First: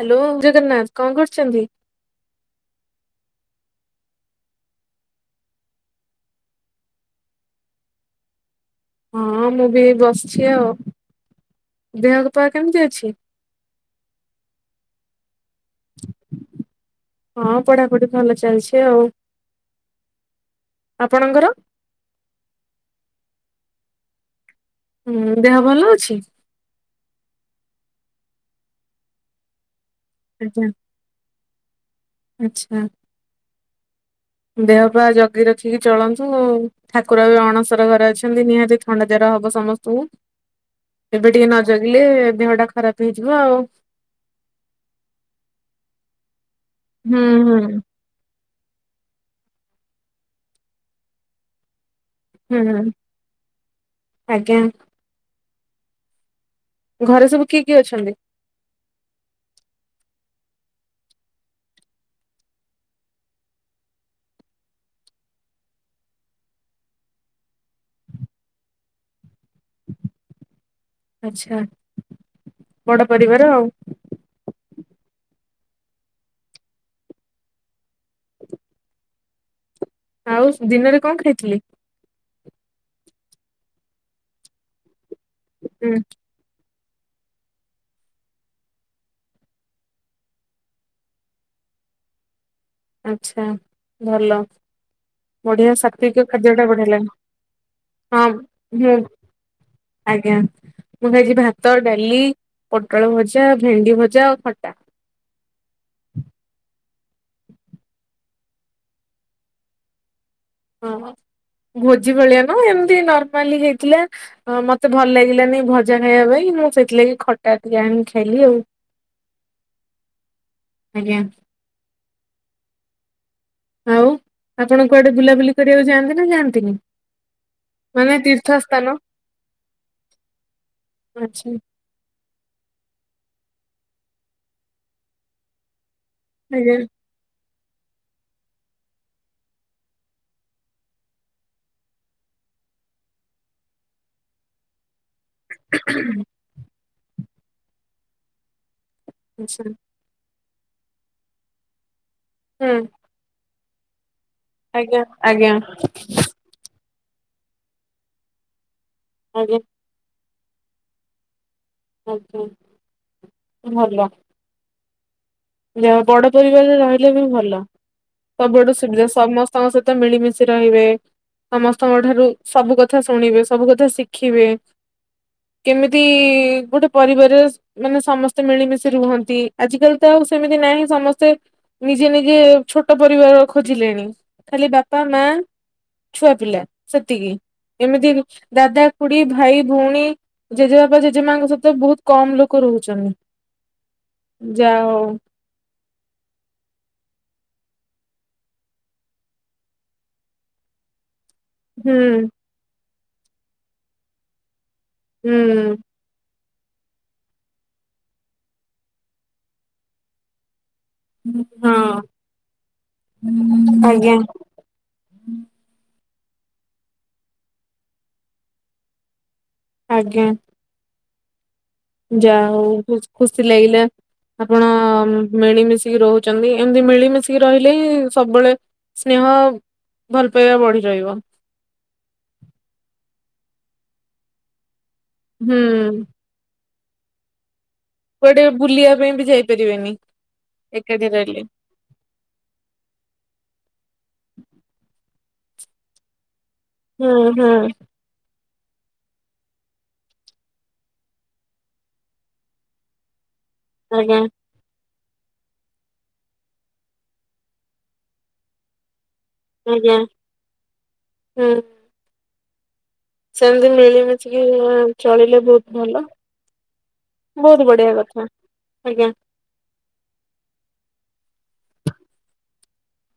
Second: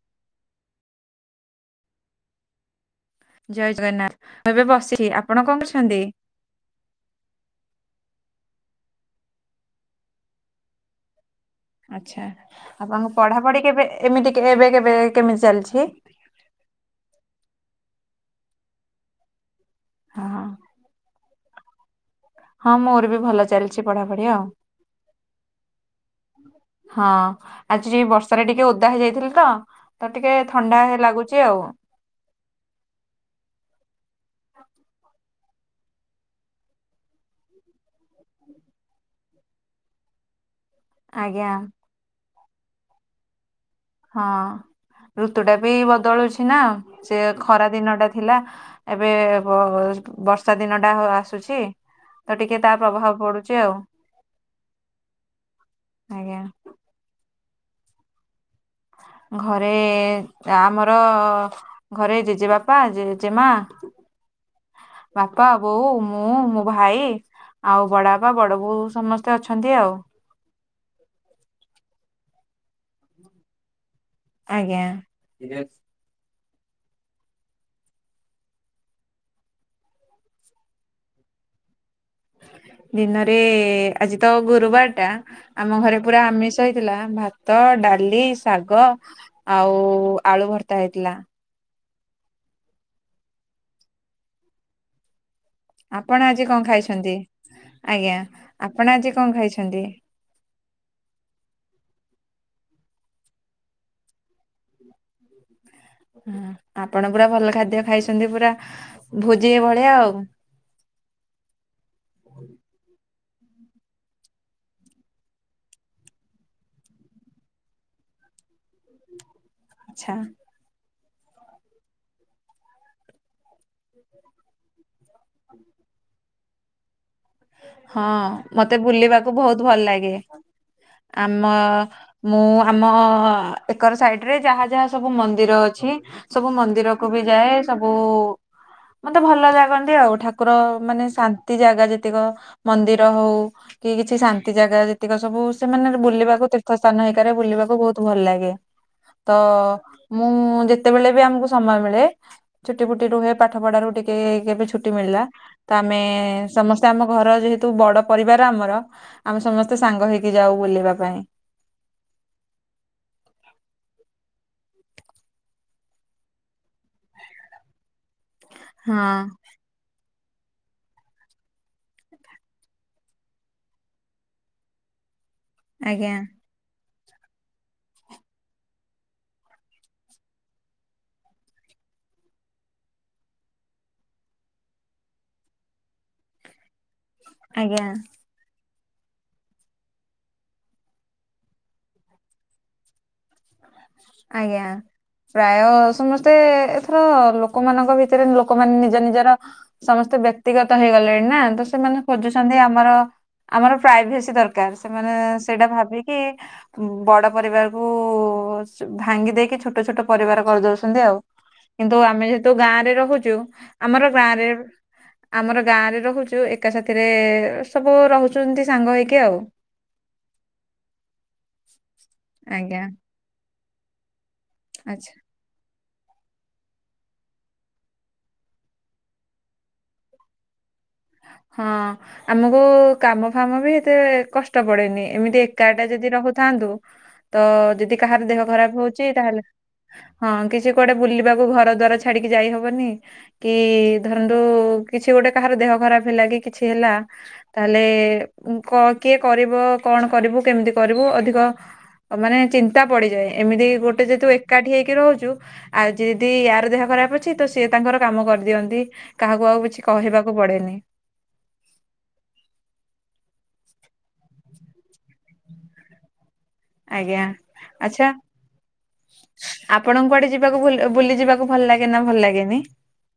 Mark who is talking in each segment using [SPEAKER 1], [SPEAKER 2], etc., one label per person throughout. [SPEAKER 1] Hello Jagannath ଙ୍କ କରୁଚନ୍ତି?
[SPEAKER 2] ଜଏ ଜଗନ୍ନାଥ ମୁଁ ଏବେ ବସଚି ଆପଣ କଣ କରୁଛନ୍ତି?
[SPEAKER 1] ହଁ ମୁଁ ବି ଏଇ ବସଛି ଆଉ।
[SPEAKER 2] ଆଛା
[SPEAKER 1] ଦେହ ପା କେମିତି ଅଛି?
[SPEAKER 2] ଆପଣଙ୍କ ପଢାପଢି କେବେ ଏମିତି କେ ଏବେ କେବେ କେମିତି ଚାଲିଚି?
[SPEAKER 1] ହଁ। ପଢାପଢି ଭଲ ଚାଲଚି ଆଉ
[SPEAKER 2] ହଁ
[SPEAKER 1] ଆପଣଙ୍କର
[SPEAKER 2] ହଁ ମୋର ବି ଭଲ ଚାଲଚି ପଢାପଢି ଆଉ।
[SPEAKER 1] ହୁଁ ଦେହ ଭଲ ଅଛି
[SPEAKER 2] ହଁ। ଆଜି ବର୍ଷାରେ ଟିକେ ଓଦା ହେଇଯାଇଥିଲି ତ ତ ଟିକେ ଥଣ୍ଡା ହେ ଲାଗୁଚି ଆଉ।
[SPEAKER 1] ଆଛା ଦେହ ପା ଜ ଗି ରଖିକି ଚଳନ୍ତୁ ଠାକୁର ବି ଅଣସର ଘରେ ଅଛନ୍ତି ନିହାତି ଥଣ୍ଡା ଜର ହବ ସମସ୍ତଙ୍କୁ। ଏବେ ଟିକେ
[SPEAKER 2] ଆଜ୍ଞା
[SPEAKER 1] ନ ଜଗିଲେ ଦେହ ଟା ଖରାପ ହେଇଯିବ ଆଉ।
[SPEAKER 2] ହଁ ଋତୁ ଟା ବି ବଦଳୁଛି ନା ସେ
[SPEAKER 1] ହୁଁ ହୁଁ
[SPEAKER 2] ଖରା ଦିନ ଟା ଥିଲା ଏବେ ବ ବର୍ଷା ଦିନଟା ହ ଆସୁଚି। ତ
[SPEAKER 1] ହୁଁ
[SPEAKER 2] ଟିକେ ତା
[SPEAKER 1] ହୁଁ,
[SPEAKER 2] ପ୍ରଭାବ ପଡୁଛି ଆଉ
[SPEAKER 1] ଆଜ୍ଞା
[SPEAKER 2] ଆଜ୍ଞା ।
[SPEAKER 1] ଘରେ ସବୁ କିଏ କିଏ ଅଛନ୍ତି ।
[SPEAKER 2] ଘରେ ଆମର ଘରେ ଜେଜେବାପା ଜେଜେ ମା । ବାପା ବୋଉ ମୁଁ ମୋ ଭାଇ । ଆଉ ବଡ ବାପା ବଡ ବୋଉ ସମସ୍ତେ ଅଛନ୍ତି ଆଉ।
[SPEAKER 1] ଆଛା ବଡ ପରିବାର ଆଉ ।
[SPEAKER 2] ଆଜ୍ଞା ।
[SPEAKER 1] ଆଉ ଦିନରେ କଣ ଖାଇଥିଲି ।
[SPEAKER 2] ଦିନରେ ଆଜି ତ ଗୁରୁବାର ଟା ଆମ
[SPEAKER 1] ହୁଁ
[SPEAKER 2] ଘରେ ପୁରା ଆମିଷ । ହେଇଥିଲା ଭାତ ଡାଲି ଶାଗ ଆଉ ଆଳୁ ଭର୍ତା ହେଇଥିଲା ।
[SPEAKER 1] ଆଛା ଭଲ ବଢିଆ
[SPEAKER 2] ଆପଣ
[SPEAKER 1] ସାତ୍ଵିକ
[SPEAKER 2] ଆଜି
[SPEAKER 1] ଖାଦ୍ୟ
[SPEAKER 2] କଣ
[SPEAKER 1] ଟା ବଢିଆ ଲାଗେ ।
[SPEAKER 2] ଖାଇଛନ୍ତି ଆଜ୍ଞା
[SPEAKER 1] ହଁ
[SPEAKER 2] ଆପଣ
[SPEAKER 1] ହୁଁ
[SPEAKER 2] ଆଜି କଣ ଖାଇଛନ୍ତି
[SPEAKER 1] ଆଜ୍ଞା ମୁଁ ଖାଇଛି ଭାତ ଡାଲି । ପୋଟଳ ଭଜା ଭେଣ୍ଡି ଭଜା ଆଉ ଖଟା ।
[SPEAKER 2] ହ ଆପଣ ପୁରା ଭଲ ଖାଦ୍ୟ ଖାଇଛନ୍ତି ପୁରା ଭୋଜି ଭଳିଆ ଆଉ ।
[SPEAKER 1] ହଁବା ଭୋଜି ଭଳିଆ ନୁଅ ଏମିତି ନ ରମାଲି ହେଇଥିଲା ମତେ ଭଲ ଲାଗିଲାନି ଭଜା ଖାଇବା ପାଇଁ ମୁଁ ସେଇଥି ଲାଗି ଖଟା ଟିକେ ଆଣି ଖାଇଲି । [unintelligible]
[SPEAKER 2] ଆଛା ।
[SPEAKER 1] ଆଜ୍ଞା । ଆଉ ଆପଣ କୁଆଡେ ବୁଲାବୁଲି କରିବାକୁ ଯାଆନ୍ତି ନା ଯାଆନ୍ତିନି ।
[SPEAKER 2] ହଁ ମତେ ବୁଲିବାକୁ ବହୁତ ଭଲ ଲାଗେ । ଆମ
[SPEAKER 1] ଆଚ୍ଛା
[SPEAKER 2] ମୁଁ ଆମ । ଏକର ସାଇଡ ରେ ଯାହା ଯାହା ସବୁ ମନ୍ଦିର ଅଛି ସବୁ
[SPEAKER 1] ଆଜ୍ଞା
[SPEAKER 2] ମନ୍ଦିର କୁ ବି ଯାଏ । ସବୁ ମତେ ଭଲ ଲାଗନ୍ତି ଆଉ ଠାକୁର ମାନେ ଶାନ୍ତି ଜାଗା ଯେତିକ । ମନ୍ଦିର ହଉ କି କିଛି ଶାନ୍ତି ଜାଗା ଯେତିକ ସବୁ ସେମାନେରେ ବୁଲିବାକୁ ତୀର୍ଥ ସ ସ୍ଥାନ ହିକାରେ ବୁଲିବାକୁ ବହୁତ ଭଲ ଲାଗେ ତ
[SPEAKER 1] ଆଚ୍ଛା
[SPEAKER 2] । ମୁଁ ଯେତେବେଳେ ବି ଆମକୁ ସମୟ ମିଳେ ଛୁଟି
[SPEAKER 1] ହୁଁ
[SPEAKER 2] ଫୁଟି ରୁହେ ପାଠ ପଢା ରୁ ଟିକେ । କେ କେବେ ଛୁଟି
[SPEAKER 1] ଆଜ୍ଞା
[SPEAKER 2] ମିଳିଲା
[SPEAKER 1] ଆଜ୍ଞା
[SPEAKER 2] ତ ଆମେ ସମସ୍ତେ ଆମ ଘର ଯେହେତୁ ବଡ ପରିବାର ଆମର । ଆମେ
[SPEAKER 1] ଆଜ୍ଞା
[SPEAKER 2] ସମସ୍ତେ ସାଙ୍ଗ ହେଇକି ଯାଉ ବୁଲିବା ପାଇଁ ।
[SPEAKER 1] ଆଜ୍ଞା ଭଲ । ଜା ହଉ ବଡ ପରିବାରରେ ରହିଲେ ବି ଭଲ ସବୁ ଆଡୁ
[SPEAKER 2] ହଁ
[SPEAKER 1] ସୁବିଧା ସମସ୍ତଙ୍କ ସହିତ ମିଳିମିଶି । ରହିବେ ସମସ୍ତଙ୍କ ଠାରୁ ସବୁ କଥା ଶୁଣିବେ ସବୁ କଥା ଶିଖିବେ । କେମିତି
[SPEAKER 2] ଆଜ୍ଞା।
[SPEAKER 1] ଗୋଟେ ପରିବାରରେ ମାନେ ସମସ୍ତେ ମିଳିମିଶି ରୁହନ୍ତି ଆଜିିକାଲି । ଏବେ ତ ଆଉ ସେମିତି ନାହିଁ ସମସ୍ତେ ନିଜେ ନିଜେ ଛୋଟ ପରିବାର ଖୋଜିଲେଣି । ଖାଲି ବାପା ମା ଛୁଆ ପିଲା ସେତିକି
[SPEAKER 2] ଆଜ୍ଞା।
[SPEAKER 1] ଏମିତି ଦାଦା । ଖୁଢୀ ଭାଇ ଭଉଣୀ ଜେଜେବାପା ଜେଜେ ମାଙ୍କ ସହିତ ବହୁତ କମ ଲୋକ ରହୁଛନ୍ତି ।
[SPEAKER 2] ଆଜ୍ଞା ପ୍ରାୟ ସମସ୍ତେ ଏଥର ଲୋକ । ଲୋକମାନଙ୍କ ଭିତରେ ଲୋକ ମାନେ ନିଜ ନିଜର ସମସ୍ତେ ବ୍ୟକ୍ତିଗତ ହେଇଗଲେଣି । ନା ତ ସେମାନେ
[SPEAKER 1] ହୁଁ
[SPEAKER 2] ଖୋଜୁଛନ୍ତି ଆମର ଆମର ପ୍ରାଇଭେସି ଦରକାର । ର ସେମାନେ
[SPEAKER 1] ହୁଁ
[SPEAKER 2] ସେଇଟା ଭାବିକି ବଡ ପରିବାରକୁ । ଭାଙ୍ଗି ଦେଇକି ଛୋଟ ଛୋଟ ପରିବାର କରିଦଉ ଛନ୍ତି ଆଉ କିନ୍ତୁ
[SPEAKER 1] ହଁ
[SPEAKER 2] ଆମେ ଯେହେତୁ ଗାଁରେ ରହୁଛୁ ଆମର
[SPEAKER 1] ଆଜ୍ଞା
[SPEAKER 2] ଗାଁରେ । ଆମର ଗାଁ ରେ ରହୁଛୁ ଏକା ସାଥିରେ ସବୁ ରହୁଛନ୍ତି ସାଙ୍ଗ ହେଇକି ଆଉ ।
[SPEAKER 1] ଆଜ୍ଞା । ଯା ହଉ
[SPEAKER 2] ଆଜ୍ଞା
[SPEAKER 1] ଖୁ ଖୁସି ଲାଗିଲା ଆପଣ
[SPEAKER 2] ଆଚ୍ଛା।
[SPEAKER 1] ମିଳିମିଶି । କି ରହୁଛନ୍ତି ଏମତି ମିଳିମିଶିକି ରହିଲେ ହିଁ ସବୁବେଳେ ସ୍ନେହ ଭଲ ପାଇବା ବଢି ରହିବ
[SPEAKER 2] ହଁ ଆମକୁ କାମ ଫାମ ବି ଏତେ କଷ୍ଟ ପଡେନି । ଏମିତି
[SPEAKER 1] ହୁଁ
[SPEAKER 2] ଏକା ଏକା ଯଦି ରହୁଥାନ୍ତୁ ତ ଯଦି କାହାର ଦେହ
[SPEAKER 1] କୁଆଡେ
[SPEAKER 2] ଖରାପ
[SPEAKER 1] ବୁଲିବା
[SPEAKER 2] ହଉଛି
[SPEAKER 1] ପାଇଁ ବି
[SPEAKER 2] ତାହେଲେ।
[SPEAKER 1] ଯାଇପାରିବେନି
[SPEAKER 2] ହଁ କିଛି କୁଆଡେ
[SPEAKER 1] ଏକାଠି ରହିଲେ।
[SPEAKER 2] ବୁଲିବାକୁ ଘର ଦ୍ୱାର ଛାଡିକି ଯାଇ ହବନି କି ଧରନ୍ତୁ । କିଛି ଗୋଟେ କାହାର ଦେହ ଖରାପ ହେଲା, କି କିଛି ହେଲା,
[SPEAKER 1] ହୁଁ ହୁଁ
[SPEAKER 2] ତାହଲେ କିଏ କରିବ? କଣ କରିବୁ, କେମିତି କରିବୁ, ଅଧିକ ମାନେ ଚିନ୍ତା ପଡିଯାଏ । ଏମିତି ଗୋଟେ
[SPEAKER 1] ଆଜ୍ଞା
[SPEAKER 2] ଯେହତୁ ଏକାଠି ହେକି ରହୁଛୁ, ଆଉ ଯଦି ୟାର ଦେହ ଖରାପ ଅଛି, ତ ସିଏ ତାଙ୍କର କାମ କରିଦିଅନ୍ତି । କାହାକୁ ଆଉ କିଛି
[SPEAKER 1] ଆଜ୍ଞା
[SPEAKER 2] କହିବାକୁ ପଡେନି ।
[SPEAKER 1] ହୁଁ । ସେମିତି ମିଳିମିଶିକି ଚଳିଲେ ବହୁତ ଭଲ।
[SPEAKER 2] ଆଜ୍ଞା
[SPEAKER 1] ବହୁତ ବଢିଆ
[SPEAKER 2] ଆଛା
[SPEAKER 1] କଥା ଆଜ୍ଞା।
[SPEAKER 2] ଆପଣ କୁଆଡେ ଯିବାକୁ ଭୁଲ ବୁଲି ଯିବାକୁ ଭଲ ଲାଗେ ନା ଭଲ ଲାଗେନି?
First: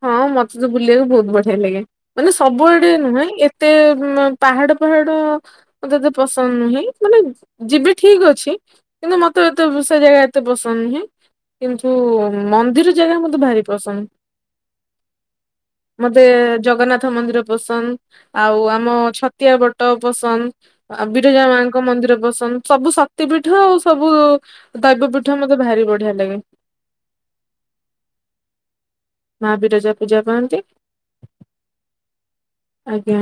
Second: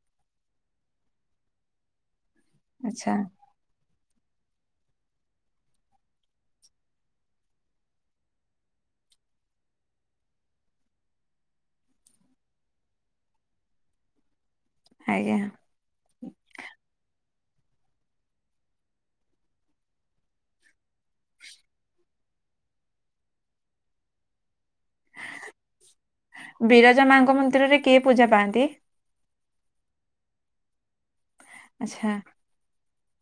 [SPEAKER 1] ହଁ ମତେ ତ ବୁଲିବାକୁ ବହୁତ ବଢିଆ ଲାଗେ । ମାନେ ସବୁଆଡେ
[SPEAKER 2] ଆଚ୍ଛା
[SPEAKER 1] ନୁହଁ, ଏତେ ପାହାଡ ପାହାଡ ମତେ ଏତେ ପସନ୍ଦ ନୁହେଁ, ମାନେ ଯିବି ଠିକ ଅଛି, କିନ୍ତୁ ମତେ ଏତେ ସେ ଜାଗା ଏତେ ପସନ୍ଦ ନୁହେଁ, କିନ୍ତୁ ମନ୍ଦିର ଜାଗା ମତେ ଭାରି ପସନ୍ଦ।
[SPEAKER 2] ଆଜ୍ଞା
[SPEAKER 1] ମତେ ଜଗନ୍ନାଥ ମନ୍ଦିର ପସନ୍ଦ ଆଉ ଆମ ଛତିଆ ଭଟ ପସନ୍ଦ, ଆ ବିରଜା ମାଙ୍କ ମନ୍ଦିର ପସନ୍ଦ ସବୁ ଶକ୍ତି ପୀଠ ଆଉ ସବୁ ଦୈବ ପିଠା ମତେ ଭାରି ବଢିଆ ଲାଗେ।
[SPEAKER 2] ବିରଜା ମାଙ୍କ ମନ୍ଦିରରେ କିଏ ପୂଜା ପାଆନ୍ତି?
[SPEAKER 1] ମା ବିରଜା ପୂଜା ପାଆନ୍ତି।
[SPEAKER 2] ଆଛା ।
[SPEAKER 1] ଆଜ୍ଞା,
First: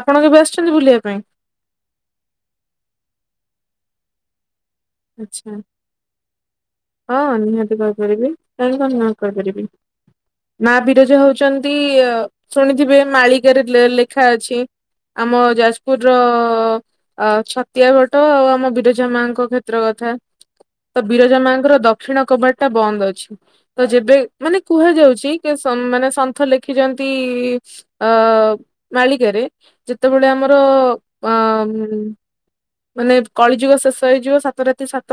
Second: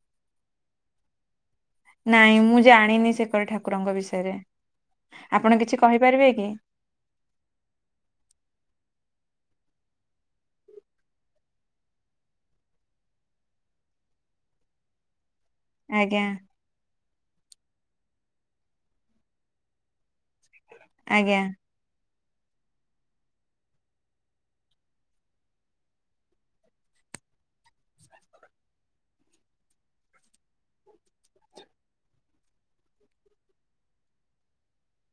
[SPEAKER 1] ଆପଣ କେବେ ଆସିଛନ୍ତି ବୁଲିବା ପାଇଁ?
[SPEAKER 2] ନାଇଁ, ମୁଁ ଜାଣିନି ସେପଟ ଠାକୁରଙ୍କ ବିଷୟରେ।
[SPEAKER 1] ଆଚ୍ଛା।
[SPEAKER 2] ଆପଣ କିଛି କହିପାରିବେ କି?
[SPEAKER 1] ହଁ, ନିହାତି କହିପାରିବି କାହିଁକି କଣ ନ କହିପାରିବି? ମା ବିରଜା ହଉଛନ୍ତି ଶୁଣିଥିବେ, ମାଳିକାରେ ଲେଖା ଅଛି। ଆମ ଯାଜପୁର
[SPEAKER 2] ଆଜ୍ଞା
[SPEAKER 1] ର ଛତିଆ ଭଟ ଆଉ ଆମ ବିରଜା ମାଙ୍କ କ୍ଷେତ୍ର କଥା ତ ବିରଜା
[SPEAKER 2] ଆଜ୍ଞା
[SPEAKER 1] ମାଙ୍କ ଦକ୍ଷିଣ କବାଟଟା ବନ୍ଦ ଅଛି, ତ ଯେବେ ମାନେ କୁହାଯାଉଛି କି -ସନ ମାନେ ସନ୍ଥ ଲେଖିଯା ଆନ୍ତି, ମାଳିକାରେ ଯେତେବେଳେ ଆମର ଅଁ ହୁଁ, ମାନେ କଳିଯୁଗ ଶେଷ ହେଇଯିବ, ସାତ ରାତି ସାତ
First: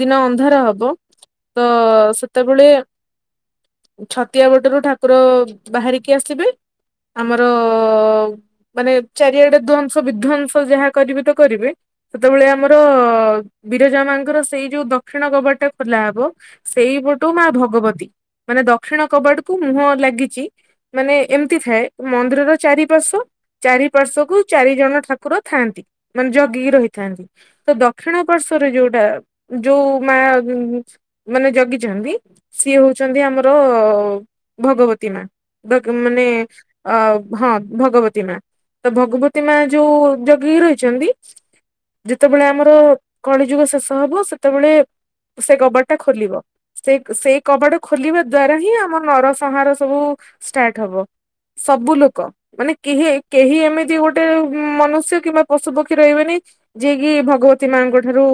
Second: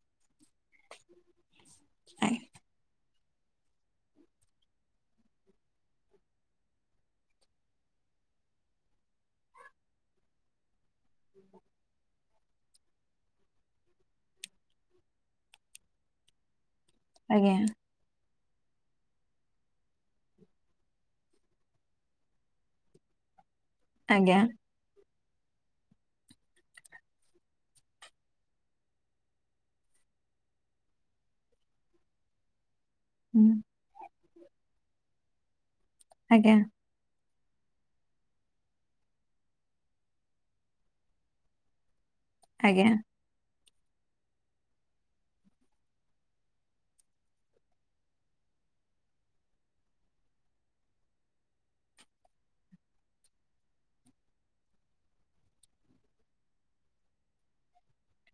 [SPEAKER 1] ଦିନ ଅନ୍ଧାର ହବ, ତ ସେତେବେଳେ ଛତିଆ ଭଟରୁ ଠାକୁର ବାହାରିକି ଆସିବେ ଆମର ମାନେ ଚାରିଆଡେ ଧ୍ଵଂସ ବିଧ୍ଵଂସ ଯାହା କରିବି ତ କରିବେ, ସେତେବେଳେ ଆମର ଅ ବିରଜା ମାଙ୍କର ସେଇ ଯୋଉ ଦକ୍ଷିଣ କବାଟଟା ଖୋଲା ହବ ସେଇପଟୁ ମା
[SPEAKER 2] ଆଜ୍ଞା
[SPEAKER 1] ଭଗବତୀ ମାନେ ଦକ୍ଷିଣ କବାଟକୁ ମୁହଁ ଲାଗିଛି ମାନେ ଏମିତି ଥାଏ ମନ୍ଦିରର ଚାରିପାର୍ଶ୍ୱ
[SPEAKER 2] ଆଜ୍ଞା
[SPEAKER 1] ଚାରିପାର୍ଶ୍ୱକୁ ଚାରି ଜଣ ଠା କୁର ଥାନ୍ତି ମାନେ ଜଗି ରହିଥାନ୍ତି, ତ ଦକ୍ଷିଣ ପାର୍ଶ୍ଵରେ ଯୋଉଟା ଯୋଉ ମା ମାନେ ଜଗିଛନ୍ତି ସିଏ ହଉ ଛନ୍ତି ଆମର
[SPEAKER 2] ହୁଁ
[SPEAKER 1] ଭଗବତୀ ମା ମାନେ
[SPEAKER 2] ଆଜ୍ଞା
[SPEAKER 1] ଅ ହଁ, ଭଗବତୀ ମା ତ ଭଗବତୀ ମା ଯୋଉ ଜଗି ରହିଛନ୍ତି। ଯେତେବେଳେ ଆମର
[SPEAKER 2] ଆଜ୍ଞା
[SPEAKER 1] କଳିଯୁଗ ଶେଷ ହବ, ସେତେବେଳେ ସେ କବାଟଟା ଖୋଲିବ। ସେ ସେଇ କବାଟ ଖୋଲିବା ଦ୍ଵାରା ହିଁ ଆମ ନରସଂହାର ସବୁ ଷ୍ଟାର୍ଟ ହବ। ସବୁ ଲୋକ ମାନେ କେହି, କେହି ଏମିତି ଗୋଟେ ମନୁଷ୍ୟ କିମ୍ବା ପଶୁ ପକ୍ଷୀ ରହିବେନି ଯିଏ କିି ଭଗବତୀ ମାଙ୍କ ଠାରୁ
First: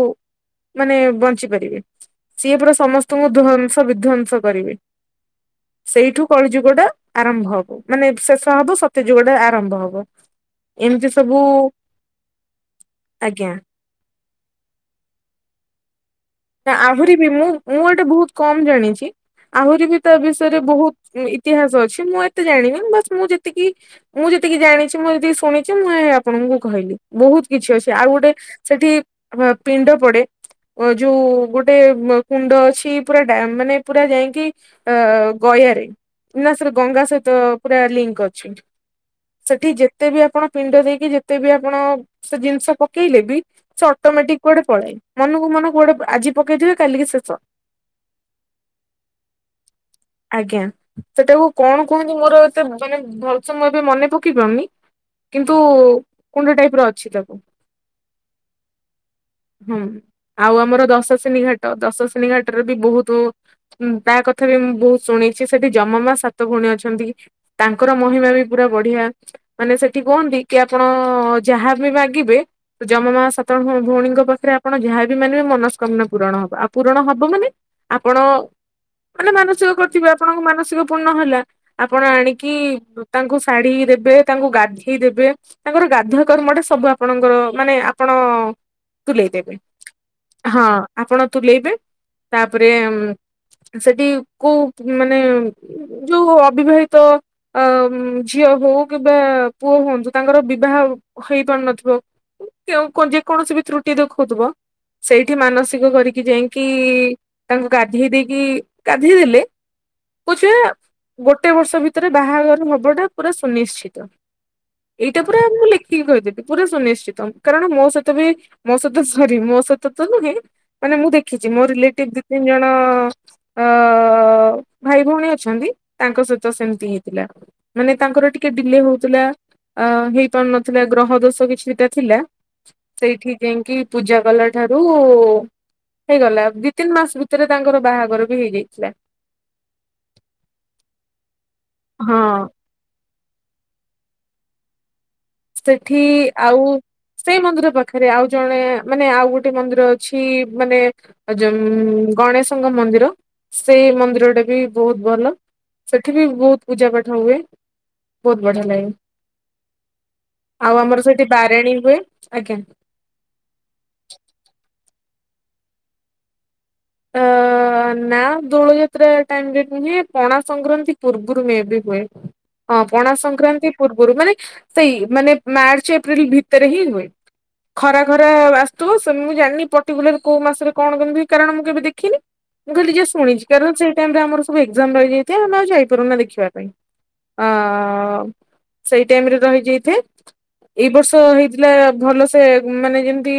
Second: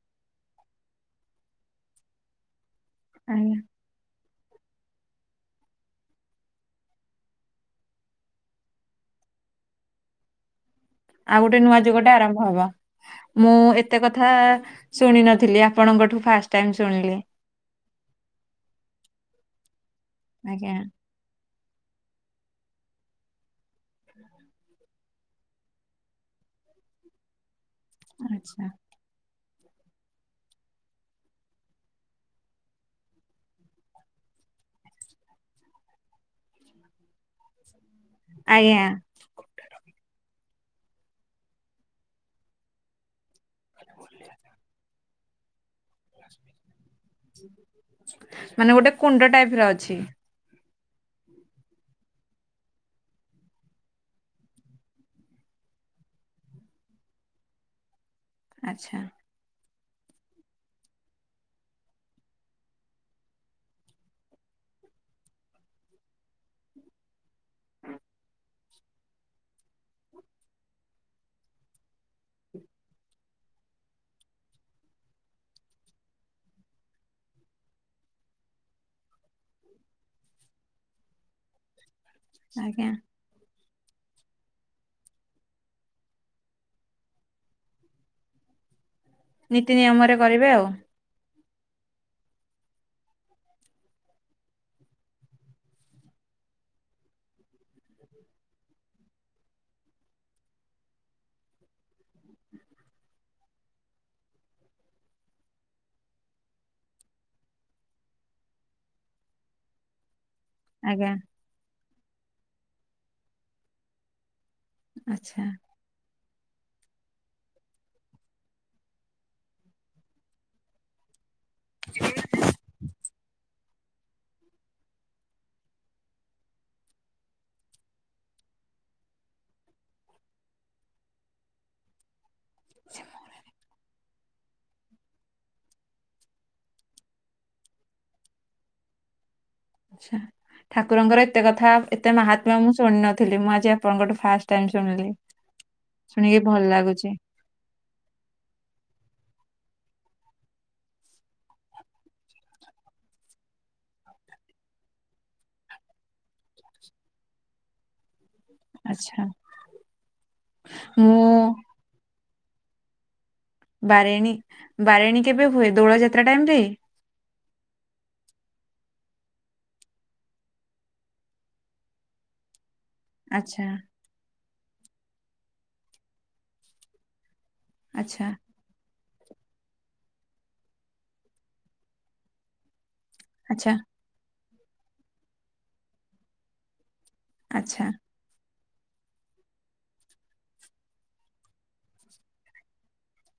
[SPEAKER 1] ମାନେ ବଞ୍ଚିପାରିବେ, ସିଏ ପରା ସମସ୍ତଙ୍କୁ
[SPEAKER 2] ଆଜ୍ଞା।
[SPEAKER 1] ଧ୍ଵଂସ ବିଧ୍ଵଂସ କରିବେ। [inaudible] ସେଇଠୁ କଳି ଯୁଗଟା ଆରମ୍ଭ ହବ, ମାନେ ଶେଷ ହବ, ସତ୍ୟ ଯୁଗ ଟା ଆରମ୍ଭ ହବ। [inaudible] ସବୁ
[SPEAKER 2] ଆଉ ଗୋଟେ ନୂଆ ଯୁଗଟେ ଆରମ୍ଭ ହବ,
[SPEAKER 1] ଆଜ୍ଞା
[SPEAKER 2] ମୁଁ ଏତେ କଥା ଶୁଣି ନ ଥିଲି ଆପଣଙ୍କଠୁ ଫାଷ୍ଟ
[SPEAKER 1] ନା
[SPEAKER 2] ଟାଇମ୍
[SPEAKER 1] ଆହୁରି
[SPEAKER 2] ଶୁଣିଲି।
[SPEAKER 1] ବି ମୁଁ ମୁଁ ଏଇଟା ବହୁତ କମ ଜାଣିଛି। ଆହୁରିବି ତା ବିଷୟରେ
[SPEAKER 2] ଆଜ୍ଞା
[SPEAKER 1] ବହୁତ ଇ ଇତିହାସ ଅଛି ମୁଁ ଏତେ ଜାଣିନି, ବାସ୍ ମୁଁ ଯେତିକି ମୁଁ ଯେତିକି ଜାଣିଛି ମୁଁ ଯେତିକି ଶୁଣିଛି ମୁଁ ଆପଣଙ୍କୁ
[SPEAKER 2] ଆଚ୍ଛା
[SPEAKER 1] [unintelligible] ଯୋଉ ଗୋଟେ କୁଣ୍ଡ ଅଛି, ପୁରା ଡ୍ୟାମ ମାନେ ପୁରା ଯାଇକି ଅ ଗୟାରେ ନା ସେରା ଗଙ୍ଗା ସହିତ ପୁରା ଲିଙ୍କ ଅଛି,
[SPEAKER 2] ଆଜ୍ଞା
[SPEAKER 1] ସେଠି ଯେତେ ବି ଆପଣ ପିଣ୍ଡ ଦେଇକି ଯେତେ ବି ଆପଣ ସେ ଜିନିଷ ପକେଇଲେ ବି, ସେ ଅଟୋମେଟିକ କୁଆଡେ ପଳାଏ। ମନକୁ ମନ କୁଆଡେ ଆଜି ପକେଇଥିବେ କାଲିକି ଶେଷ
[SPEAKER 2] ମାନେ ଗୋଟେ କୁଣ୍ଡ ଟାଇପର ଅଛି।
[SPEAKER 1] ଆଜ୍ଞା। ସେଟାକୁ କଣ କୁହନ୍ତି, ମୋର ଏତେ ମାନେ ଭଲସେ ମୁଁ ଏବେ ମନେ ପକେଇ ପାରୁନି। କିନ୍ତୁ କୁଣ୍ଡ ଟାଇପର ଅଛି ତାକୁ
[SPEAKER 2] ଆଚ୍ଛା ।
[SPEAKER 1] ହୁଁ ଆଉ ଆମର ଦଶସିନୀ ଘାଟ, ଦଶସିନୀ ଘାଟରେ ବି ବହୁତ ତା କଥା ବି ମୁଁ ବହୁତ ଶୁଣିଛି, ସେଠି ଯମମା ସାତ ଭଉଣୀ ଅଛନ୍ତି ତାଙ୍କର ମହିମା ବି ପୁରା ବଢ଼ିଆ। ଯମମା ସାତ ଭଉ ଭଉଣୀଙ୍କ ପାଖରେ ଆପଣ ଯାହାବି ମାଗିବେ ମନସ୍କ [unintelligible] ପୂରଣ ହବ ଆଉ ପୂରଣ ହବ ମାନେ ଆପଣ ମାନେ ମାନସିକ କରିଥିବେ, ଆପଣଙ୍କୁ ମାନସିକ ପୂର୍ଣ୍ଣ ହେଲା ।ଆପଣ ଆଣିକି
[SPEAKER 2] ଆଜ୍ଞା
[SPEAKER 1] ତାଙ୍କୁ ଶାଢ଼ୀ ଦେବେ, ତାଙ୍କୁ ଗାଧେଇ ଦେବେ, ତାଙ୍କର ଗାଧୁଆ କର୍ମଟେ ସବୁ ଆପଣଙ୍କର ମାନେ ଆପଣ ତୁଲେଇ ଦେବେ।
[SPEAKER 2] ନୀତି ନିୟମରେ କରି
[SPEAKER 1] ହଁ ଆପଣ ତୁଲେଇବେ, ତାପରେ ସେଠି କୋଉ ମାନେ ଯୋଉ ଅବିବାହିତ ଅ ଝିଅ ହଉ କିମ୍ବା ପୁଅ ହୁଅନ୍ତୁ ତାଙ୍କର ବିବାହ ହୋଇପାରୁ ନଥିବ ଯେଉଁ ଯେକୌଣସି ବି ତ୍ରୁଟି ଦେଖଉଥିବ ସେଇଠି ମାନସିକ କରିକି ଯାଇକି ତାଙ୍କୁ ଗାଧେଇ ଦେଇକି, ଗାଧେଇ ଦେଲେ କୁଛ
[SPEAKER 2] ଆଜ୍ଞା।
[SPEAKER 1] ଗୋଟେ ବର୍ଷ ଭିତରେ ବାହାଘର ହବାଟା ପୁରା ସୁନିଶ୍ଚିତ । ଏଇଟା
[SPEAKER 2] ଆଚ୍ଛା
[SPEAKER 1] ପୁରା ପୁରା ସୁନିଶ୍ଚିତ, କାରଣ ମୋ ସହିତ ବି ମୋ ସହିତ ସରି ମୋ ସହିତ ତ ନୁହେଁ ମାନେ ମୁଁ ଦେଖି ଦେଖିଛି ମୋ ରିଲେଟିଭ ଦି ତିନି ଜଣ ଅ - ଅ ଭାଇ ଭଉଣୀ ଅଛନ୍ତି ତାଙ୍କ ସହିତ ସେମିତି ହେଇଥିଲା, ମାନେ ତାଙ୍କର ଟିକେ ଡିଲେ ହଉଥିଲା ଅ ହେଇ ପାରୁନଥିଲା ଗ୍ରହ ଦୋଷ କିଛିଟା ଥିଲା, ସେଇଠି ଯାଇକି ପୂଜା କଲା ଠାରୁ ହେଇଗଲା ଦି ତିନି ମାସ ଭିତରେ ତାଙ୍କର ବାହାଘର ବି ହେଇଯାଇଥିଲା ।
[SPEAKER 2] ଆଛା ଠାକୁରଙ୍କର ଏତେ କଥା ଏତେ
[SPEAKER 1] ହଁ
[SPEAKER 2] ମହାତ୍ମ୍ୟ, ମୁଁ ଶୁଣି ନ ଥିଲି ମୁଁ ଆଜି ଆପଣଙ୍କ ଠୁ ଫାଷ୍ଟ ଟାଇମ ଶୁଣିଲି ।
[SPEAKER 1] ସେଠି ଆଉ ସେଇ ମନ୍ଦିର ପାଖରେ, ଆଉ ଜଣେ ମାନେ ଆଉ ଗୋ ଗୋଟେ ମନ୍ଦିର ଅଛି ମାନେ ଗଣେଶଙ୍କ ମନ୍ଦିର ସେଇ ମନ୍ଦିରଟେ ବି ବହୁତ ଭଲ ସେଠି ବି ବହୁତ ପୂଜା ପାଠ ହୁଏ । ବହୁତ ବଢିଆ ଲାଗେ।
[SPEAKER 2] ଆଚ୍ଛା
[SPEAKER 1] ଆଜ୍ଞା
[SPEAKER 2] ମୁଁ
[SPEAKER 1] ।
[SPEAKER 2] ବାରେଣୀ ବାରେଣୀ କେବେ ହୁଏ ଦୋଳ ଯାତ୍ରା ଟାଇମରେ?
[SPEAKER 1] ହଁ। ନା ଦୋଳ ଯାତ୍ରା ଟାଇମରେ ନୁହେଁ, ପଣା ସଂକ୍ରାନ୍ତି ପୂର୍ବରୁ ମେ ବି ହୁଏ । ହଁ ପଣା
[SPEAKER 2] ଆଚ୍ଛା
[SPEAKER 1] ସଂକ୍ରାନ୍ତି ପୂର୍ବରୁ ମାନେ ସେଇ ମାନେ ମାର୍ଚ୍ଚ ଏପ୍ରିଲ ଭିତରେ ହିଁ ହୁଏ ।ଖରା
[SPEAKER 2] ଆଚ୍ଛା
[SPEAKER 1] ଖରା ଆସୁଥିବ, ଶି ମୁଁ ଜାଣିନି ପର୍ଟିକୁଲାର କୋଉ ମାସରେ କଣ କେମିତି? କାରଣ ମୁଁ କେବେ ଦେଖିନି ମୁଁ ଖାଲି ଶୁଣି ଶୁଣିଛି କାରଣ
[SPEAKER 2] ଆଚ୍ଛା
[SPEAKER 1] ସେଇ ଟାଇମରେ ଆମର ସବୁ ଏଜ୍ଜାମ ରହିଯାଇଥାଏ, ଆମେ ଆଉ ଯାଇପାରୁନା ଦେଖିବା ପାଇଁ । ଅ
[SPEAKER 2] ଆଚ୍ଛା
[SPEAKER 1] ସେଇ ଟାଇମ ରେ ରହିଯାଇଥାଏ। ଏଇ ବର୍ଷ ହେଇଥିଲା ଭଲ ସେ, ମାନେ ଯେମିତି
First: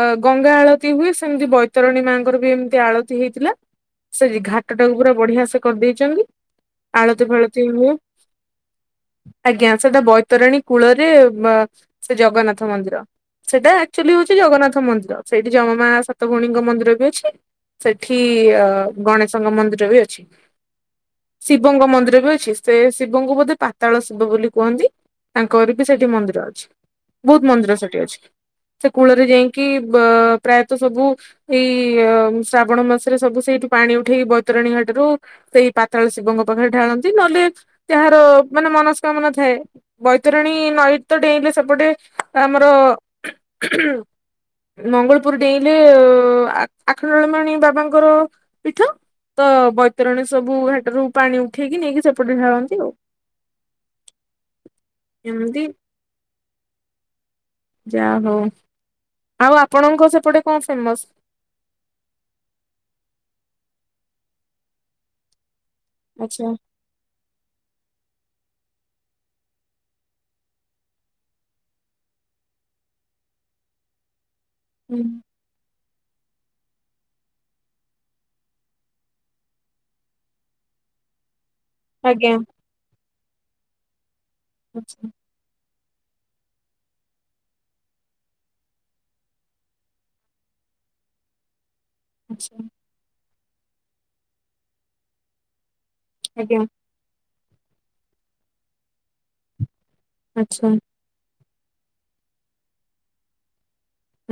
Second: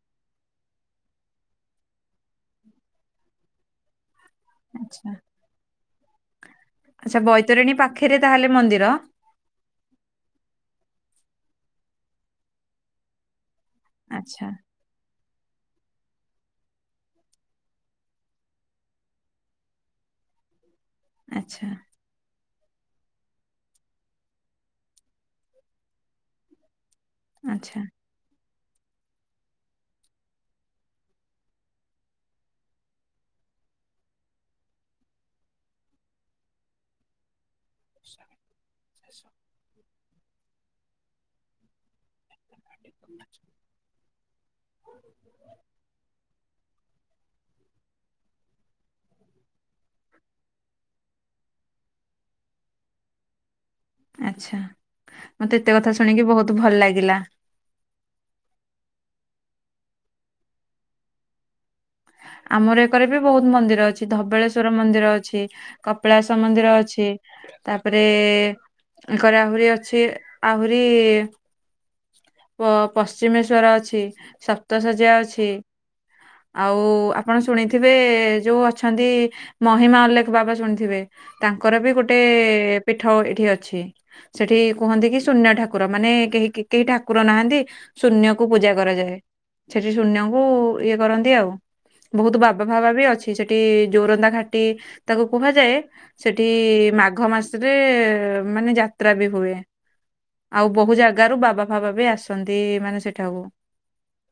[SPEAKER 1] ଅ - ଗଙ୍ଗା ଆଳତି ହୁଏ ସେମିତି ବ ବୈତରଣୀ ମାଆଙ୍କର ବି ଏମିତି ଆଳତି ହେଇଥିଲା। ସେ ଘାଟ ଟାକୁ ପୁରା
[SPEAKER 2] ଆଚ୍ଛା
[SPEAKER 1] ବଢ଼ିସେ କରିଦେଇ
[SPEAKER 2] ଆଚ୍ଛା
[SPEAKER 1] ଆଳତି ଫାଳତି
[SPEAKER 2] ବୈତରଣୀ
[SPEAKER 1] ହୁଏ,
[SPEAKER 2] ପାଖରେ ତାହେଲେ ମନ୍ଦିର
[SPEAKER 1] ଆଜ୍ଞା ସେଇଟା ବୈତରଣୀ କୂଳରେ ସେ ଜଗନ୍ନାଥ ମନ୍ଦିର, ସେଟା ଆକ୍ଚୁଆଲି ହଉଛି
[SPEAKER 2] ଆଚ୍ଛା
[SPEAKER 1] ଜଗନ୍ନାଥ ମନ୍ଦିର । ସେଇଠି ଯମମା ସାତଭଉଣୀଙ୍କ ମନ୍ଦିର ବି ଅଛି । ସେଠି ଗଣେଶଙ୍କ ମନ୍ଦିର ବି ଅଛି ।
[SPEAKER 2] ଆଚ୍ଛା
[SPEAKER 1] ଶିବଙ୍କ ମନ୍ଦିର ବି ଅଛି । ସେ ଶିବଙ୍କୁ ବୋଧେ ପାତାଳ ଶିବ ବୋଲି କୁହନ୍ତି, ତାଙ୍କର ବି ସେଇଠି ମନ୍ଦିର ଅଛି । ବହୁତ ମନ୍ଦିର
[SPEAKER 2] ଆଚ୍ଛା
[SPEAKER 1] ସେଠି ଅଛି । ସେ କୂଳରେ ଯାଇକି ପ୍ରାୟତଃ ସବୁ ଏଇ ଶ୍ରାବଣ ମାସରେ ସବୁ ସେଇଠୁ ପାଣି ଉଠେଇକି ବୈତରଣୀ ଘାଟରୁ ସେଇ ପାତାଳ ଶିବଙ୍କ ପାଖରେ ଢାଳନ୍ତି, ନହେଲେ ଯହାର ମାନେ ମନସ୍କାମନା ଥାଏ, ବୈତରଣୀ ନଈତ ଡେଇଁଲେ ସେପଟେ ଆମର ମଙ୍ଗଳପୁର ଡେଇଁଲେ ଆଠଣ୍ଡଳମଣି ବାବାଙ୍କର ପୀଠ । ତ ବୈତରଣୀ ସବୁ ହାଟରୁ ପାଣି ଉଠେଇକି, ନେଇକି ସେପଟ ଢାଳନ୍ତି ଆଉ
[SPEAKER 2] ଆଛା, ମତେ
[SPEAKER 1] ଏମିତି
[SPEAKER 2] ଏତେ କଥା ଶୁଣିକି ବହୁତ ଭଲ ଲାଗିଲା ।
[SPEAKER 1] ହୋ, ଆଉ ଆପଣଙ୍କ ସେପଟେ କଣ ଫେମସ?
[SPEAKER 2] ଆମର ଏକରେ ବି ବହୁତ ମନ୍ଦିର ଅଛି, ଧବଳେଶ୍ଵର ମନ୍ଦିର ଅଛି । କପିଳାସ
[SPEAKER 1] ଆଚ୍ଛା
[SPEAKER 2] ମନ୍ଦିର ଅଛି। ତାପରେ ତାଙ୍କରେ ଆହୁରି ଅଛି, ଆହୁରି ଓ ପଶ୍ଚିମେଶ୍ଵର ଅଛି । ସପ୍ତ
[SPEAKER 1] ହୁଁ,
[SPEAKER 2] ଶଯ୍ୟା ଅଛି, ଆଉ ଆପଣ ଶୁଣିଥିବେ, ଯୋଉ ଅଛନ୍ତି, ମହିମା ଅଲେଖ ବାବା ଶୁଣିଥିବେ । ତାଙ୍କର ବି ଗୋଟେ
[SPEAKER 1] ଆଜ୍ଞା
[SPEAKER 2] ପୀଠ ଏଠି ଅଛି ସେଠି
[SPEAKER 1] ଆଚ୍ଛା
[SPEAKER 2] କୁହନ୍ତି କି ଶୂନ୍ୟ ଠାକୁର । ଠାକୁର ମାନେ କେହି କେହି ଠାକୁର ନାହାନ୍ତି ଶୂନ୍ୟକୁ ପୂଜା କରାଯାଏ । ସେଠି ଶୂନ୍ୟଙ୍କୁ ଇଏ କରନ୍ତି, ଆଉ ବହୁତ
[SPEAKER 1] ଆଚ୍ଛା
[SPEAKER 2] ବାବା ଭାବା ବି ଅଛି, ସେଠି ଯୋରନ୍ଦା ଘାଟି ତାକୁ କୁହାଯାଏ । ସେଠି
[SPEAKER 1] ଆଜ୍ଞା
[SPEAKER 2] ମାଘ ମାସରେ ମାନେ ଯାତ୍ରା ବି ହୁଏ।
[SPEAKER 1] ଆଚ୍ଛା
[SPEAKER 2] ଆଉ ବହୁ ଜାଗାରୁ ବାବା ଫାବା ବି ଆସନ୍ତି ମାନେ ସେଠାକୁ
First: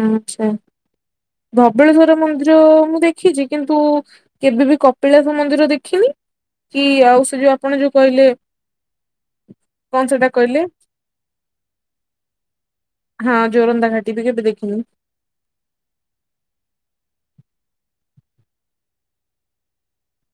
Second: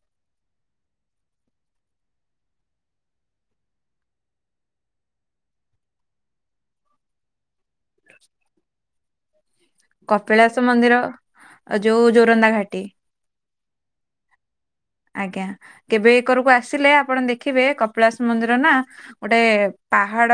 [SPEAKER 1] ଆଛା । ଧବଳେଶ୍ଵର ମନ୍ଦିର ମୁଁ ଦେଖିଛି କିନ୍ତୁ କେବେବି କପିଳାସ ମନ୍ଦିର ଦେଖିନି । କି ଆଉ ସେ ଯୋଉ ଆପଣ ଯୋଉ କହିଲେ କଣ ସେଟା
[SPEAKER 2] କପିଳାସ
[SPEAKER 1] କହିଲେ
[SPEAKER 2] ମନ୍ଦିର । ଆ ଯୋଉ ଯୋରନ୍ଦା ଘାଟି
[SPEAKER 1] ହଁ ଜୋରନ୍ଦା ଘାଟି ବି କେବେ ଦେଖିନି।
[SPEAKER 2] ଆଜ୍ଞା, କେବେ ଏକରକୁ ଆସିଲେ ଆପଣ ଦେଖିବେ? କପିଳାସ ମନ୍ଦିର ନା- ଗୋଟେ ପାହାଡ